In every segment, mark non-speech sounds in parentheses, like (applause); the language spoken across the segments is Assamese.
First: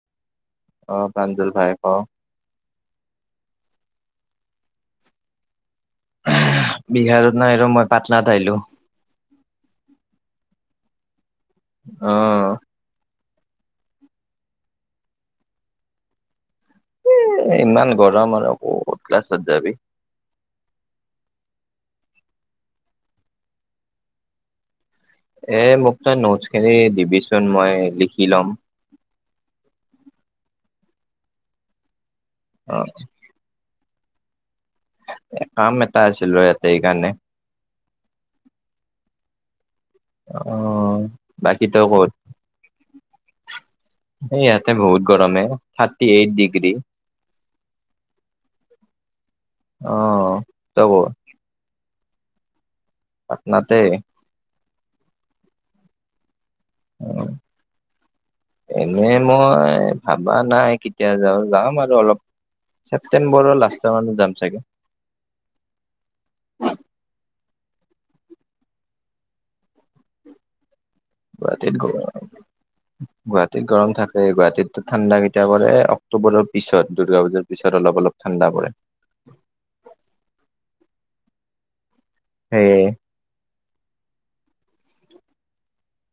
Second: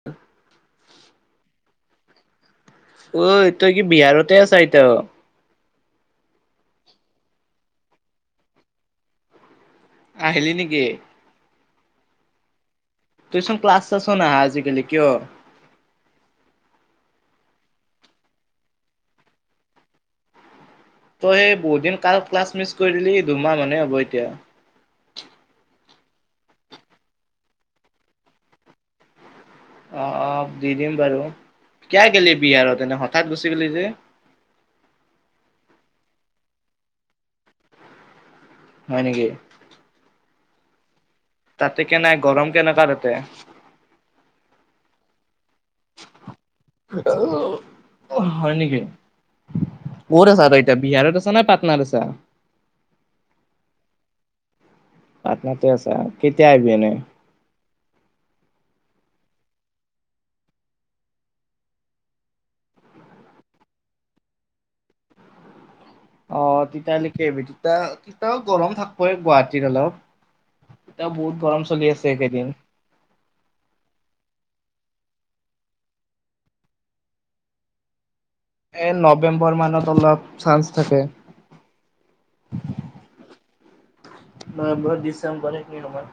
(inaudible) অ', প্ৰাঞ্জুল ভাই ক অ', তই কি বিহাৰতে আছা ইতাও বিহাৰত নাই ৰ মই পাটনাত আহিলো। আহিলি নেকি? অ'। তইচোন ক্লাছ চাছ নাহা আজিকালি কিয়? এ ইমান গৰম আৰু ক্লাছত যাবি। তই সেই বহুত দিন কাল ক্লাছ মিচ কৰি দিলি দুমাহ মানে হ'ব এতিয়া। এ, মোক তই নোটচ খিনি দিবিচোন মই লিখি ল'ম। অ', অ', দি দিম বাৰু কিয়া গেলি অ বিহাৰত এনে হঠাৎ গুচি গলি যে। কাম এটা আছিল ৰ এতে এইকাৰণে। হয় নেকি। অ'। বাকী তই তাতে কে ক'ত নাই গৰম কেনেকাা তাতে? ন আতে বহুত গৰমে। থাৰ্টি এইট ডিগ্ৰী হয় নেকি। অ ক'ত আছা আৰু এতিয়া তই ক'ত বিহাৰত আছা নাই পাটনাত আছা। পাটনাতে। পাটনাতে আছে কেতিয়া আহিবিয় ননে উম। এনে মই ভাবা নাই কেতিয়া যাওঁ যাম আৰু অলপ ছেপ্টেম্বৰৰ লাষ্ট মানত যাম চাগে। অ, ' তিতালৈকে আহবিি তিতা তিতা গৰম থাকিবই গুৱাহাটীত অলপ ব গ অ। গুৱাহাটীত গৰম থাকে গুৱাহাটীতো ঠাণ্ডা কেইটায়া কৰে অক্টোবৰৰ পিছত দুৰ্গা পূজাৰ পিছত অলপ অলপ ঠাণ্ডা পৰে নৱেম্বৰ মানত অলপ চান্স থাকে সেই নৱেম্বৰ ডিচেম্বৰ এক মিননম্বৰ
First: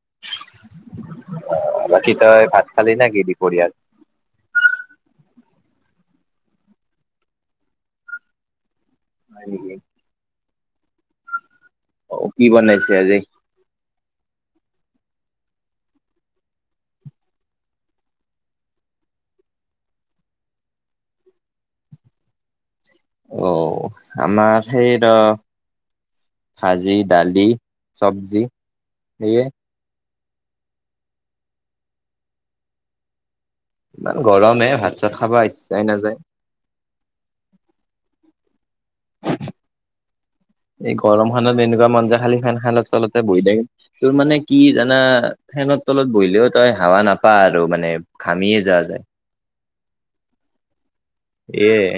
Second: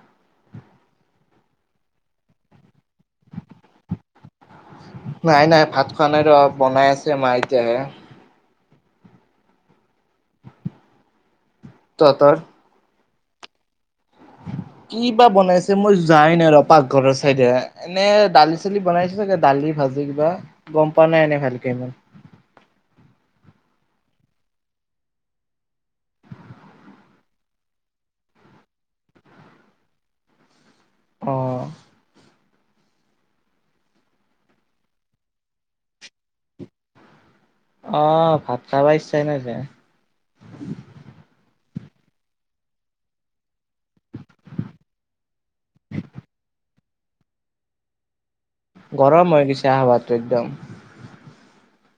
অ বাকী ত হয় ভাত খালি ন কিি দিদি কৰি আৰু নাই নাই ভাত খোৱা নাই ৰ বনাই আছে মা এতিয়াহে নে অ তহঁতৰ? কি বনাইছে আজি কি বা বনাইছে মই যাই নাই ৰ পাকঘৰৰ চাইদে এনে দালি চালি বনাইছো চাগে দালি ভাজি কিবা গম পোৱা নাই এনে ভালকে ইমান অ আমাৰ সেই ৰ ভাজি দালি চবজি সেয়ে অঁ ইমান গৰমে ভাত চাত খাব ইচ্ছাই নাযায় অ ভাত খাবা ইচ্ছা নাই যে এই গৰম খানত এনেকুৱা মঞ্া খালি খেন খাই তলতে বহি থাকিল তোৰ মানে কি জানা ফেনত তলত বহিলেও তই হাৱা নাপা আৰু মানে ঘামিয়ে যোৱা যায় গৰম হৈ গৈছে আহাৱাতটো একদম এয়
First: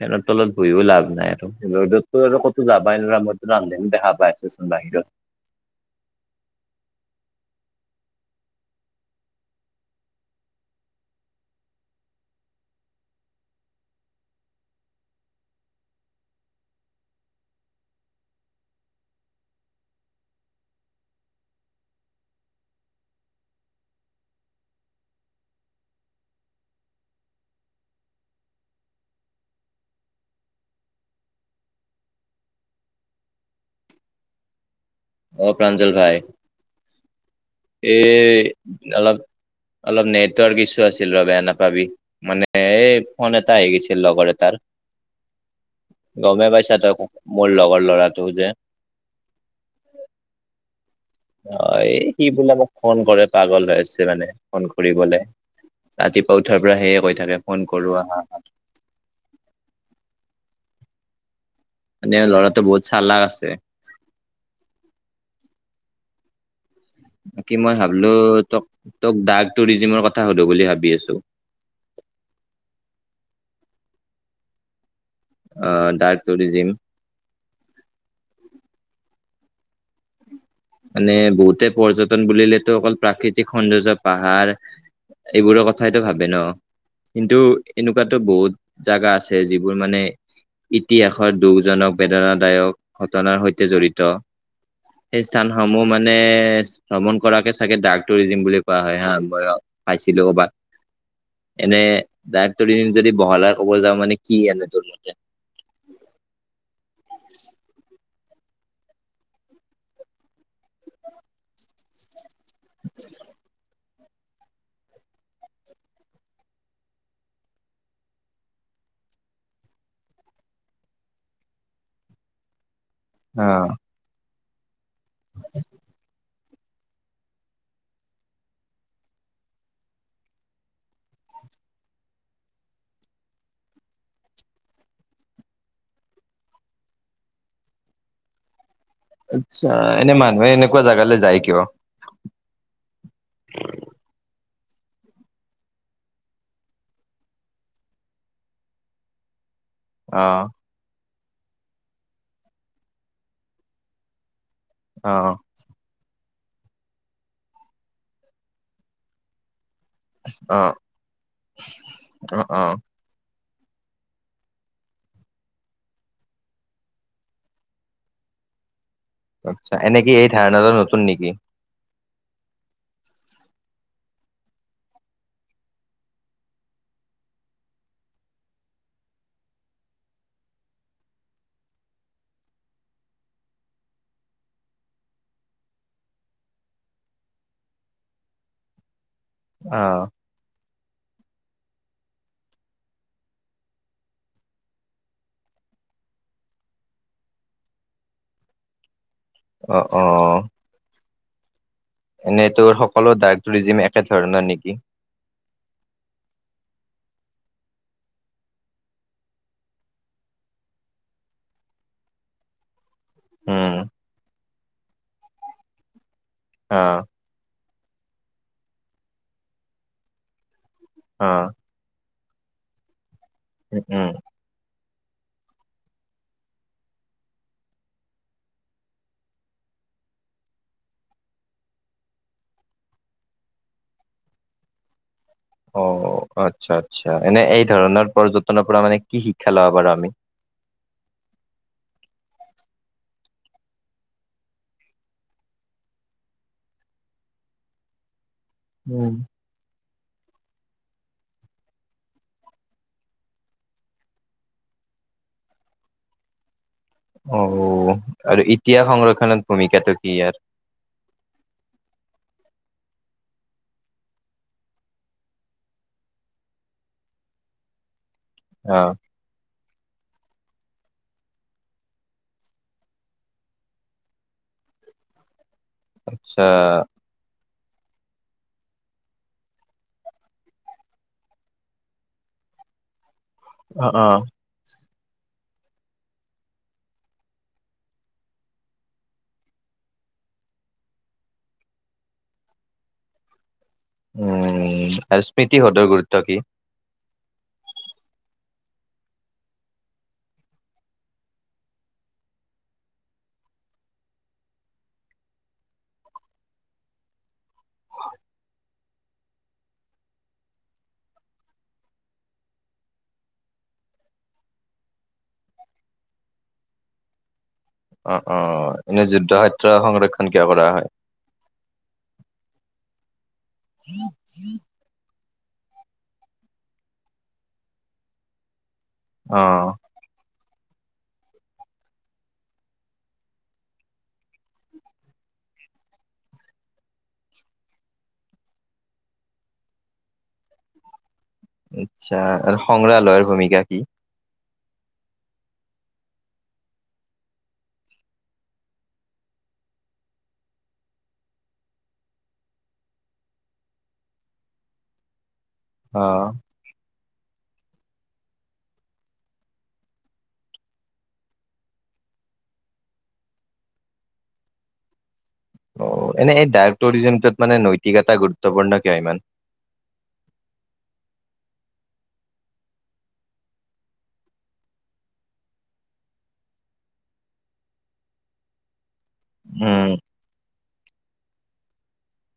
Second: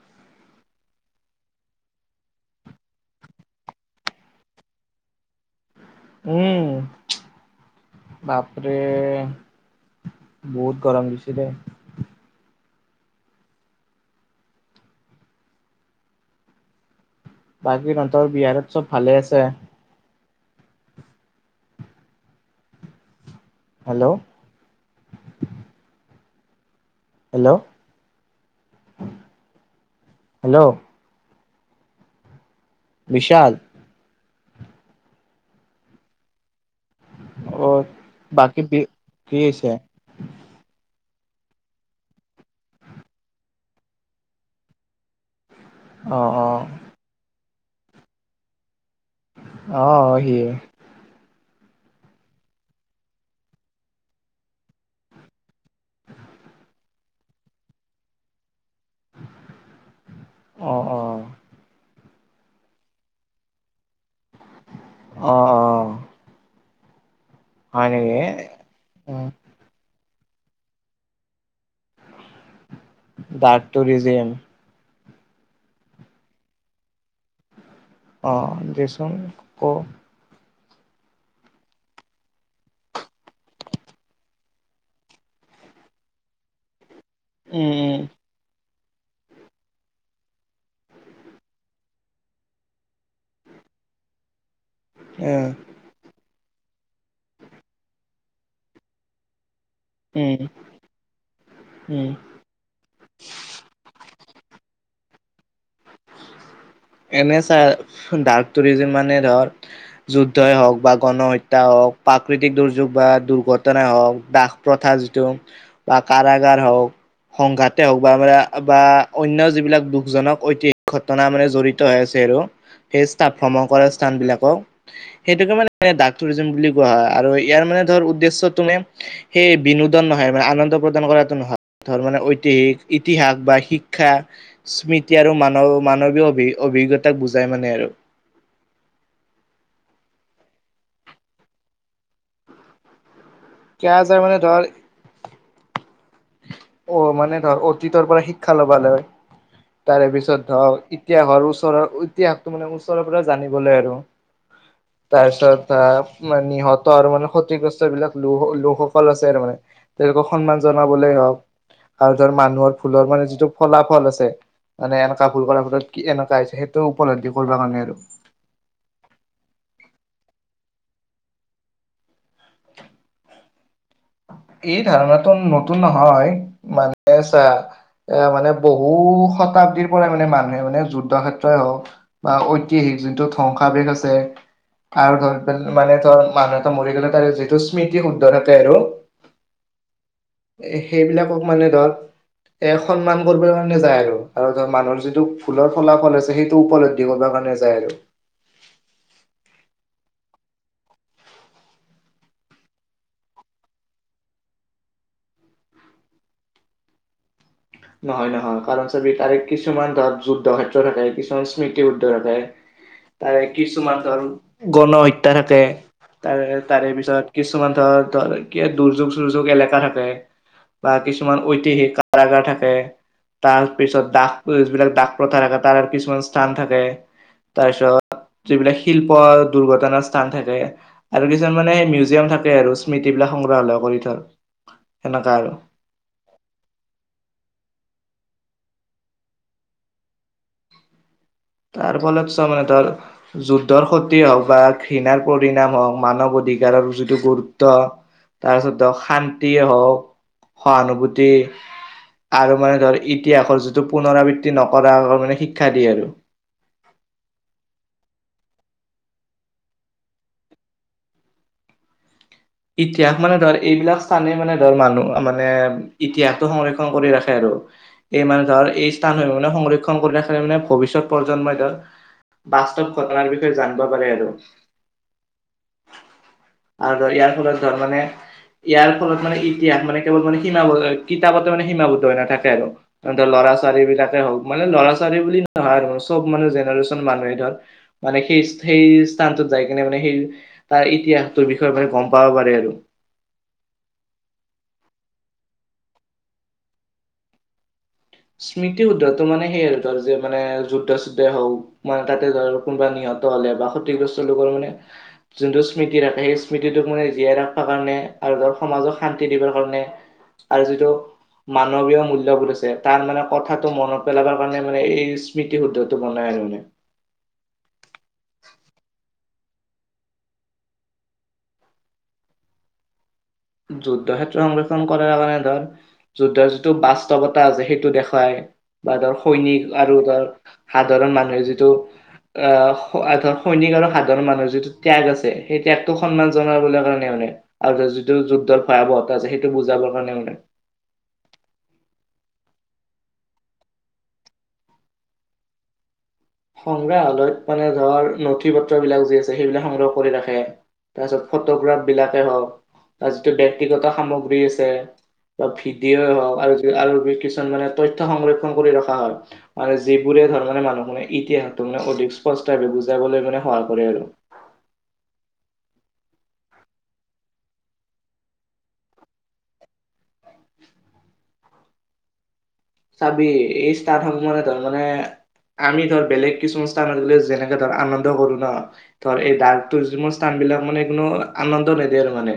ফেনৰ তলত বহিও লাভ নাই আৰু ৰ'দতো আৰু ক'তো যাবাই নো মইতো ৰান্ধে দেখা পাই ষ্টচন বাহিৰত উম বাপৰে বহুত গৰম দিছিলে বাকী তহঁতৰ বিহাৰত চব ভালে আছে হেল্ল' হেল্ল' হেল্ল' বিশশাল অ প্ৰাঞ্জল ভাই অ এই বাকী বি অলপ কি হৈছে অলপ ন তৰ কিছু আছিল ৰ বেয়া নাপাবি মানে এই ফোন এটা আহ গৈছিল লগৰ এটাৰ (unintelligible) অ অ গমেই পাইছা তই মোৰ লগৰ ল'ৰাটো যে অ স অ এই স বোলে ফোন কৰে পাগল হৈ আ হৈছে মানে ফোন কৰিবলে ৰাতিপুৱা উঠাৰ পৰা সেয়ে কৈ থাকে ফোন কৰো আহা হা অ অ মানে ল'ৰাটো বহুত চাল্ লাাগ আছে অ', অ' বাকি মই হয় ভাবিলো নেকি ত তোক দাগ টুৰিজিমৰ কথা হলো বুলি ভাবি আছো। Dark tourism. অ' ডাৰ্ক টুৰিজিম। অ' দিচোন ক। মানে বহুতে পৰ্যটন বুলিলেতো অকল প্ৰাকৃতিক সৌন্দৰ্য পাহাৰ এইবোৰৰ কথাইতো ভাবে ন কিন্তু উম এনেকুৱাতটো বহুত জাগা আছে যিবোৰ মানে ইতিহাসত দুখজনক বেদনাদায়ক ঘটনাৰ সৈতে জড়িত। সেই উম স্থানসমূহ মানে ভ্ৰমণ কৰাকে চাগে ডাক টুৰিজিম বুলি কোৱা হয় হা বয়। উম পাইছিলো উম কৰ'বাক এনে উম দ টোৰিন যদি বহলা ক'ব যাওঁ মানে কি আনো তোৰ মতে। এনে চ ডাৰ্ক টুৰিজিম মানে ধৰ যুদ্ধই হওক বা গণহত্যা হওক প্ৰাকৃতিক দুৰ্যোগ বা দুৰ্ঘটনাই হওক দাস প্ৰথা যিটো বা কাৰাগাৰ হওক। সংঘাতে হওক বা আ বা অন্য যিবিলাক দুখজনক ঐতি ঘটনা মানে জড়িত হৈ আছে আৰু সেই স্থাপ অ ভ্ৰমণ কৰা স্থান বিলাকক সেইটোকে মানে ডাকটুৰিজম বুলি কোৱা হয় আৰু ইয়াৰ মানে ধ উদ্দেশ্য তুমে সেই বিনোদন নহয় মানে আনন্দ প্ৰদান কৰাটো নহয়। ধৰ মানে ঐতিহিক ইতিহাস বা শিক্ষা স্মৃতি আৰু মান মানৱীয় অভি অভিজ্ঞতাক বুজাই মানে আৰু। আচ্ছা এনে মানুহে এনেকুৱা জাগালৈ যায় কিয়। কি যায় মানে ধৰ অ' মানে ধৰক অতীতৰ পৰা শিক্ষা ল'ব ল হয় তাৰে অ পিছত ধৰক ইতিহাসৰ ওচৰৰ ইতিহাসটো মে ওচৰৰ পৰা জানিবলৈ আৰু। অ তাৰপিছত মানে নিহত আৰু মানে ক্ষতিগ্ৰস্ত বিলাক লোকসকল আছে আৰু মানে। তেওঁলোকক অ সন্মান জনাবলে হওঁক আৰু ধৰ অ অ মানুহৰ ভুলৰ মানে যিটো ফলাফল আছে মানে এনেকুৱা ভুল কৰাৰ ফলত কি এনেকুৱা হৈছে সেইটো উপলব্ধি কৰিব কাৰণে আৰু আচ্ছা এনেক কি এই ধাৰণাটোৰ নতুন নেকি? এই ধাৰণটো নতুন নহয় মানে আছা। এ মানে বহু শতাব্দীৰ পৰাই মানে মানুহে মানে যুদ্ধ ক্ষেত্ৰই হওক বা ঐতিহাসিক যোনটো ধ্বংসাৱেশ আছে। আৰু ধৰি মানে ধৰ মানুহ এটা মৰি গলে তাৰে যিটো স্মৃতি শুদ্ধ থাকে আৰু অ'। সেইবিলাকক মানে ধৰ এ সন্মান কৰিব কাৰণে যায় আৰু ধৰ মানুহৰ যিটো ভুলৰ ফলাফল আছে সেইটো উপলব্ধ কৰিব কাৰণে যায় আৰু। অ', অ' এনেই তোৰ সকলো ডাৰ্ক টুৰিজিম একে ধৰণৰ নেকি? নহয় নহয় কাৰণ চাবি তাৰে কিছুমান ধৰক যুদ্ধ ক্ষেত্ৰ থাকে কিছুমান স্মৃতিবুদ্ধ থাকে। তাৰে উম কিছুমান ধৰ গণ হত্যা থাকে তাৰে অ তাৰে পিছত কিছুমান ধৰ ধৰ দুৰ্যোগ চুৰ্যোগ এলেকা থাকে বা অ কিছুমান ঐতিহিক কাৰাগাৰ থাকে তাৰ উম পিছত উম দাগ বিলাক দাক প্ৰথা থখে তাৰ কিছুমান স্থান থাকে। তাৰ পিছত যিবিলাক শিল্প দুৰ্ঘটনাৰ স্থান থাকে। আৰু কিছুমান মানে মিউজিয়াম থাকে আৰু স্মৃতি বিলাক সংগ্ৰহালয় কৰি থয় সেনেকা আৰু। অ' আচ্ছা আচ্ছা এনে এই ধৰণৰ পৰ্যটনৰ পৰা মানে কি শিক্ষা লোৱা বাৰু আমি? তাৰ ফলত চ মানে ধৰ যুদ্ধৰ ক্ষতি হওক বা ঘৃণাৰ পৰিণাম হওক মানৱ অধিকাৰৰ যিটো গুৰুত্ব তাৰপিছত ধৰক উম শান্তি হওক সহানুভূতি আৰু মানে ধৰ ইতিহাসৰ যিটো পুনৰাবৃত্তি নকৰাক মানে শিক্ষা দিয়ে আৰু অ আৰু ইতিহাস সংৰক্ষণত ভূমিকাটো কি ই ইতিহাস মানে ধৰ এইবিলাক স্থানে মানে ধৰ মানুহ মানে ইতিহাসটো সংৰক্ষণ কৰি ৰাখে আৰু এই মানে ধৰ অ এই স্থান মানে সংৰক্ষণ কৰি ৰাখিলে মানে ভৱিষ্যত প্ৰজন্মই ধৰক বাস্তৱ ঘটনাৰ বিষয়ে জানিব পাৰে আৰু আচ্ছা আৰু ইয়াৰ ফলত ধৰ মানে ইয়াৰ ফলত মানে ইতিহাস মানে কেৱল মানে সীমা কিতাপতে মানে সীমাবদ্ধ হৈ নাথাকে আৰু ত লৰা ছোৱালী অ অ বিলাকে হওক মানে ল'ৰা ছলী বুলি নহয় আৰু চব মানে জেনেৰেচন মানুহে ধৰ মানে সেই সেই স্থানটোত যাই কিনে মানে সেই তাৰ ইতিহাস টোৰ বিষয়ে মানে গম পাৱ প আৰু উম আৰু স্মৃতি সদৰ গুৰুত্ব কি স্মৃতি শুদ্ধটো মানে সেইয় আৰু তাৰ যে মানে যুদ্ধা চুদ্ধে হওক মানে তাতে ধৰ কোনোবা নিহত হলে বা ক্ষতিগ্ৰস্ত লোকৰ মানে যোনটো স্মৃতি ৰাখে সেই স্মৃতিটোক মানে জীয়াই ৰাখিবা কাৰণে আৰু ধৰ সমাজক শান্তি দিবাৰ কাৰণে আৰু যিটো মানৱীয় মূল্্য বুলিছে তাৰ মানে কথাটো মনত পেলাব কাৰণে মানে এই স্মৃতি শুদ্ধটো বনাই আৰু মানে অ অ এনে যুদ্ধ সত্ৰ সংৰক্ষণ কিয় কৰা হয় যুদ্ধ ক্ষেত্ৰ সংৰক্ষণ কৰাৰ কাৰণে ধৰ যুদ্ধৰ যিটো বাস্তৱতা আছে সেইটো দেখুৱাই বা ধৰ অ সৈনিক আৰু ধৰ সাধাৰণ মানুহে যিটো আহৰ সৈনিক আৰু সাধাৰণ মানুহৰ যিটো ত্যাগ আছে সেই ত্যাগটোক সন্মান জনাব কাৰণে মানে আৰু যিটো যুদ্ধৰ ভয়াৱহতা আছে সেইটো বুজাবৰ কাৰণে মে আচ্ছা আৰু সংগ্ৰালয়ৰ ভূমিকা কি সংগ্ৰাহালয়ত মানে ধৰ নথি পত্ৰবিলাক যি আছে সেইবিলাক সংগ্ৰহ কৰি ৰাখে তাৰপিছত ফটোগ্ৰাফ বিলাকেই হওক বা যিটো ব্ক্তিগত সামগ্ৰী আছে বা ফিডিয়ে অ হওক আৰু আৰু কিছুমান মানে তথ্য় সংৰক্ষণ কৰি ৰখা হয় মানে যিবোৰে ধৰ মানে মানুহখে ইতিহাসটো মানে অধিক স্পষ্টভাৱে বুজাবলৈ মানে সহায় কৰে আৰু অ এনে এই ডাৰ্ক টুৰিজিমটোত মানে নৈতিক এটা গুৰুত্বপূৰ্ণ কিয় ইমান চাবি এই ষ্টান সমানে তাৰ মানে আমি ধৰ বেলেগ কিছুমান স্থানত গলে যেনেকে ধৰ আনন্দ কৰো ন ধৰ এই ডাৰ্ক টুৰিজৰ স্থান বিলাক মানে একোনো আনন্দ নিদিয়ে আৰু মানে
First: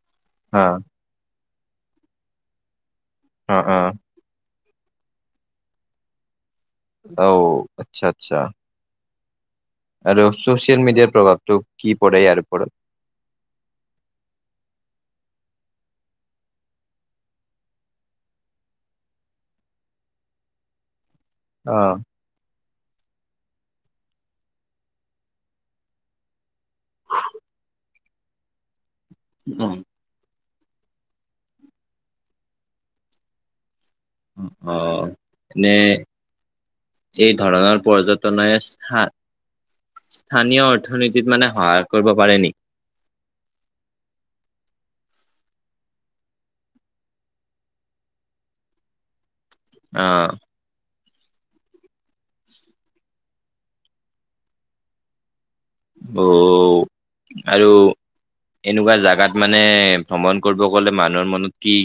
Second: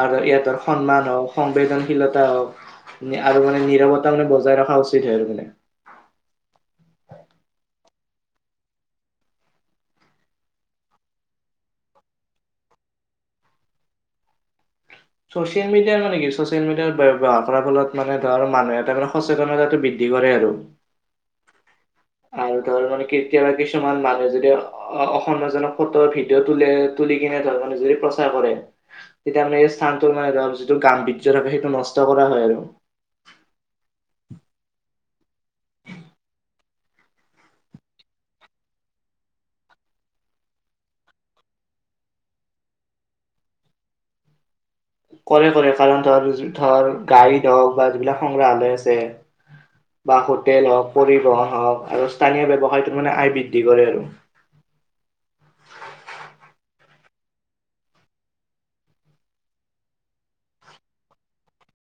আৰু ইয়াত সন্মান হওক সংবেদনশীলতা হওক আৰু মানে নিৰৱতা মানে খা উচিত আৰু মানে অ আচ্ছা আচ্ছা আৰু চোচিয়েল মিডিয়াৰ প্ৰভাৱটোো কি পৰে ইাৰপৰত চচিয়েল মিডিয়াৰ মানে কি ছচিয়েল মিডিয়াৰ ব্যয়ৱাৰ ফলত মানে ধৰ মানুহ এটা মানেচেতনতাটো বৃদ্ধি কৰে আৰু অ আৰু ধৰ মানে কেতিয়াবা কিছুমান মানুহে যদি অ অসমীয়াাজক ফটো ভিডিঅ' ত তুলি কিনে ধৰ নিজুৰি প্ৰচাৰ কৰে তেতিয়া মানে এই স্থানটোৰ মানে ধ যিটো গাম বজ্ থাকে সেইটো নষ্ট কৰা হয় আৰু অ নে এই ধৰণৰ পৰ্যটনে স স্থানীয় অৰ্থনীতিত মানে সহায় কৰিব পাৰে নেকি কৰে কৰে কাৰণ ধৰ ধৰ গাইত হওক বা যিবিলাক সংগ্ৰাহালয় আছে অ বা হোটেল হওক পৰিবহন হওক আৰু স্থানীয় ব্যৱসায়তো মানে আয় বৃদ্ধি কৰে আৰু অ আৰু এনেকুৱা জাগাত মানে ভ্ৰমণ কৰিব গলে মানুহৰ মনত কি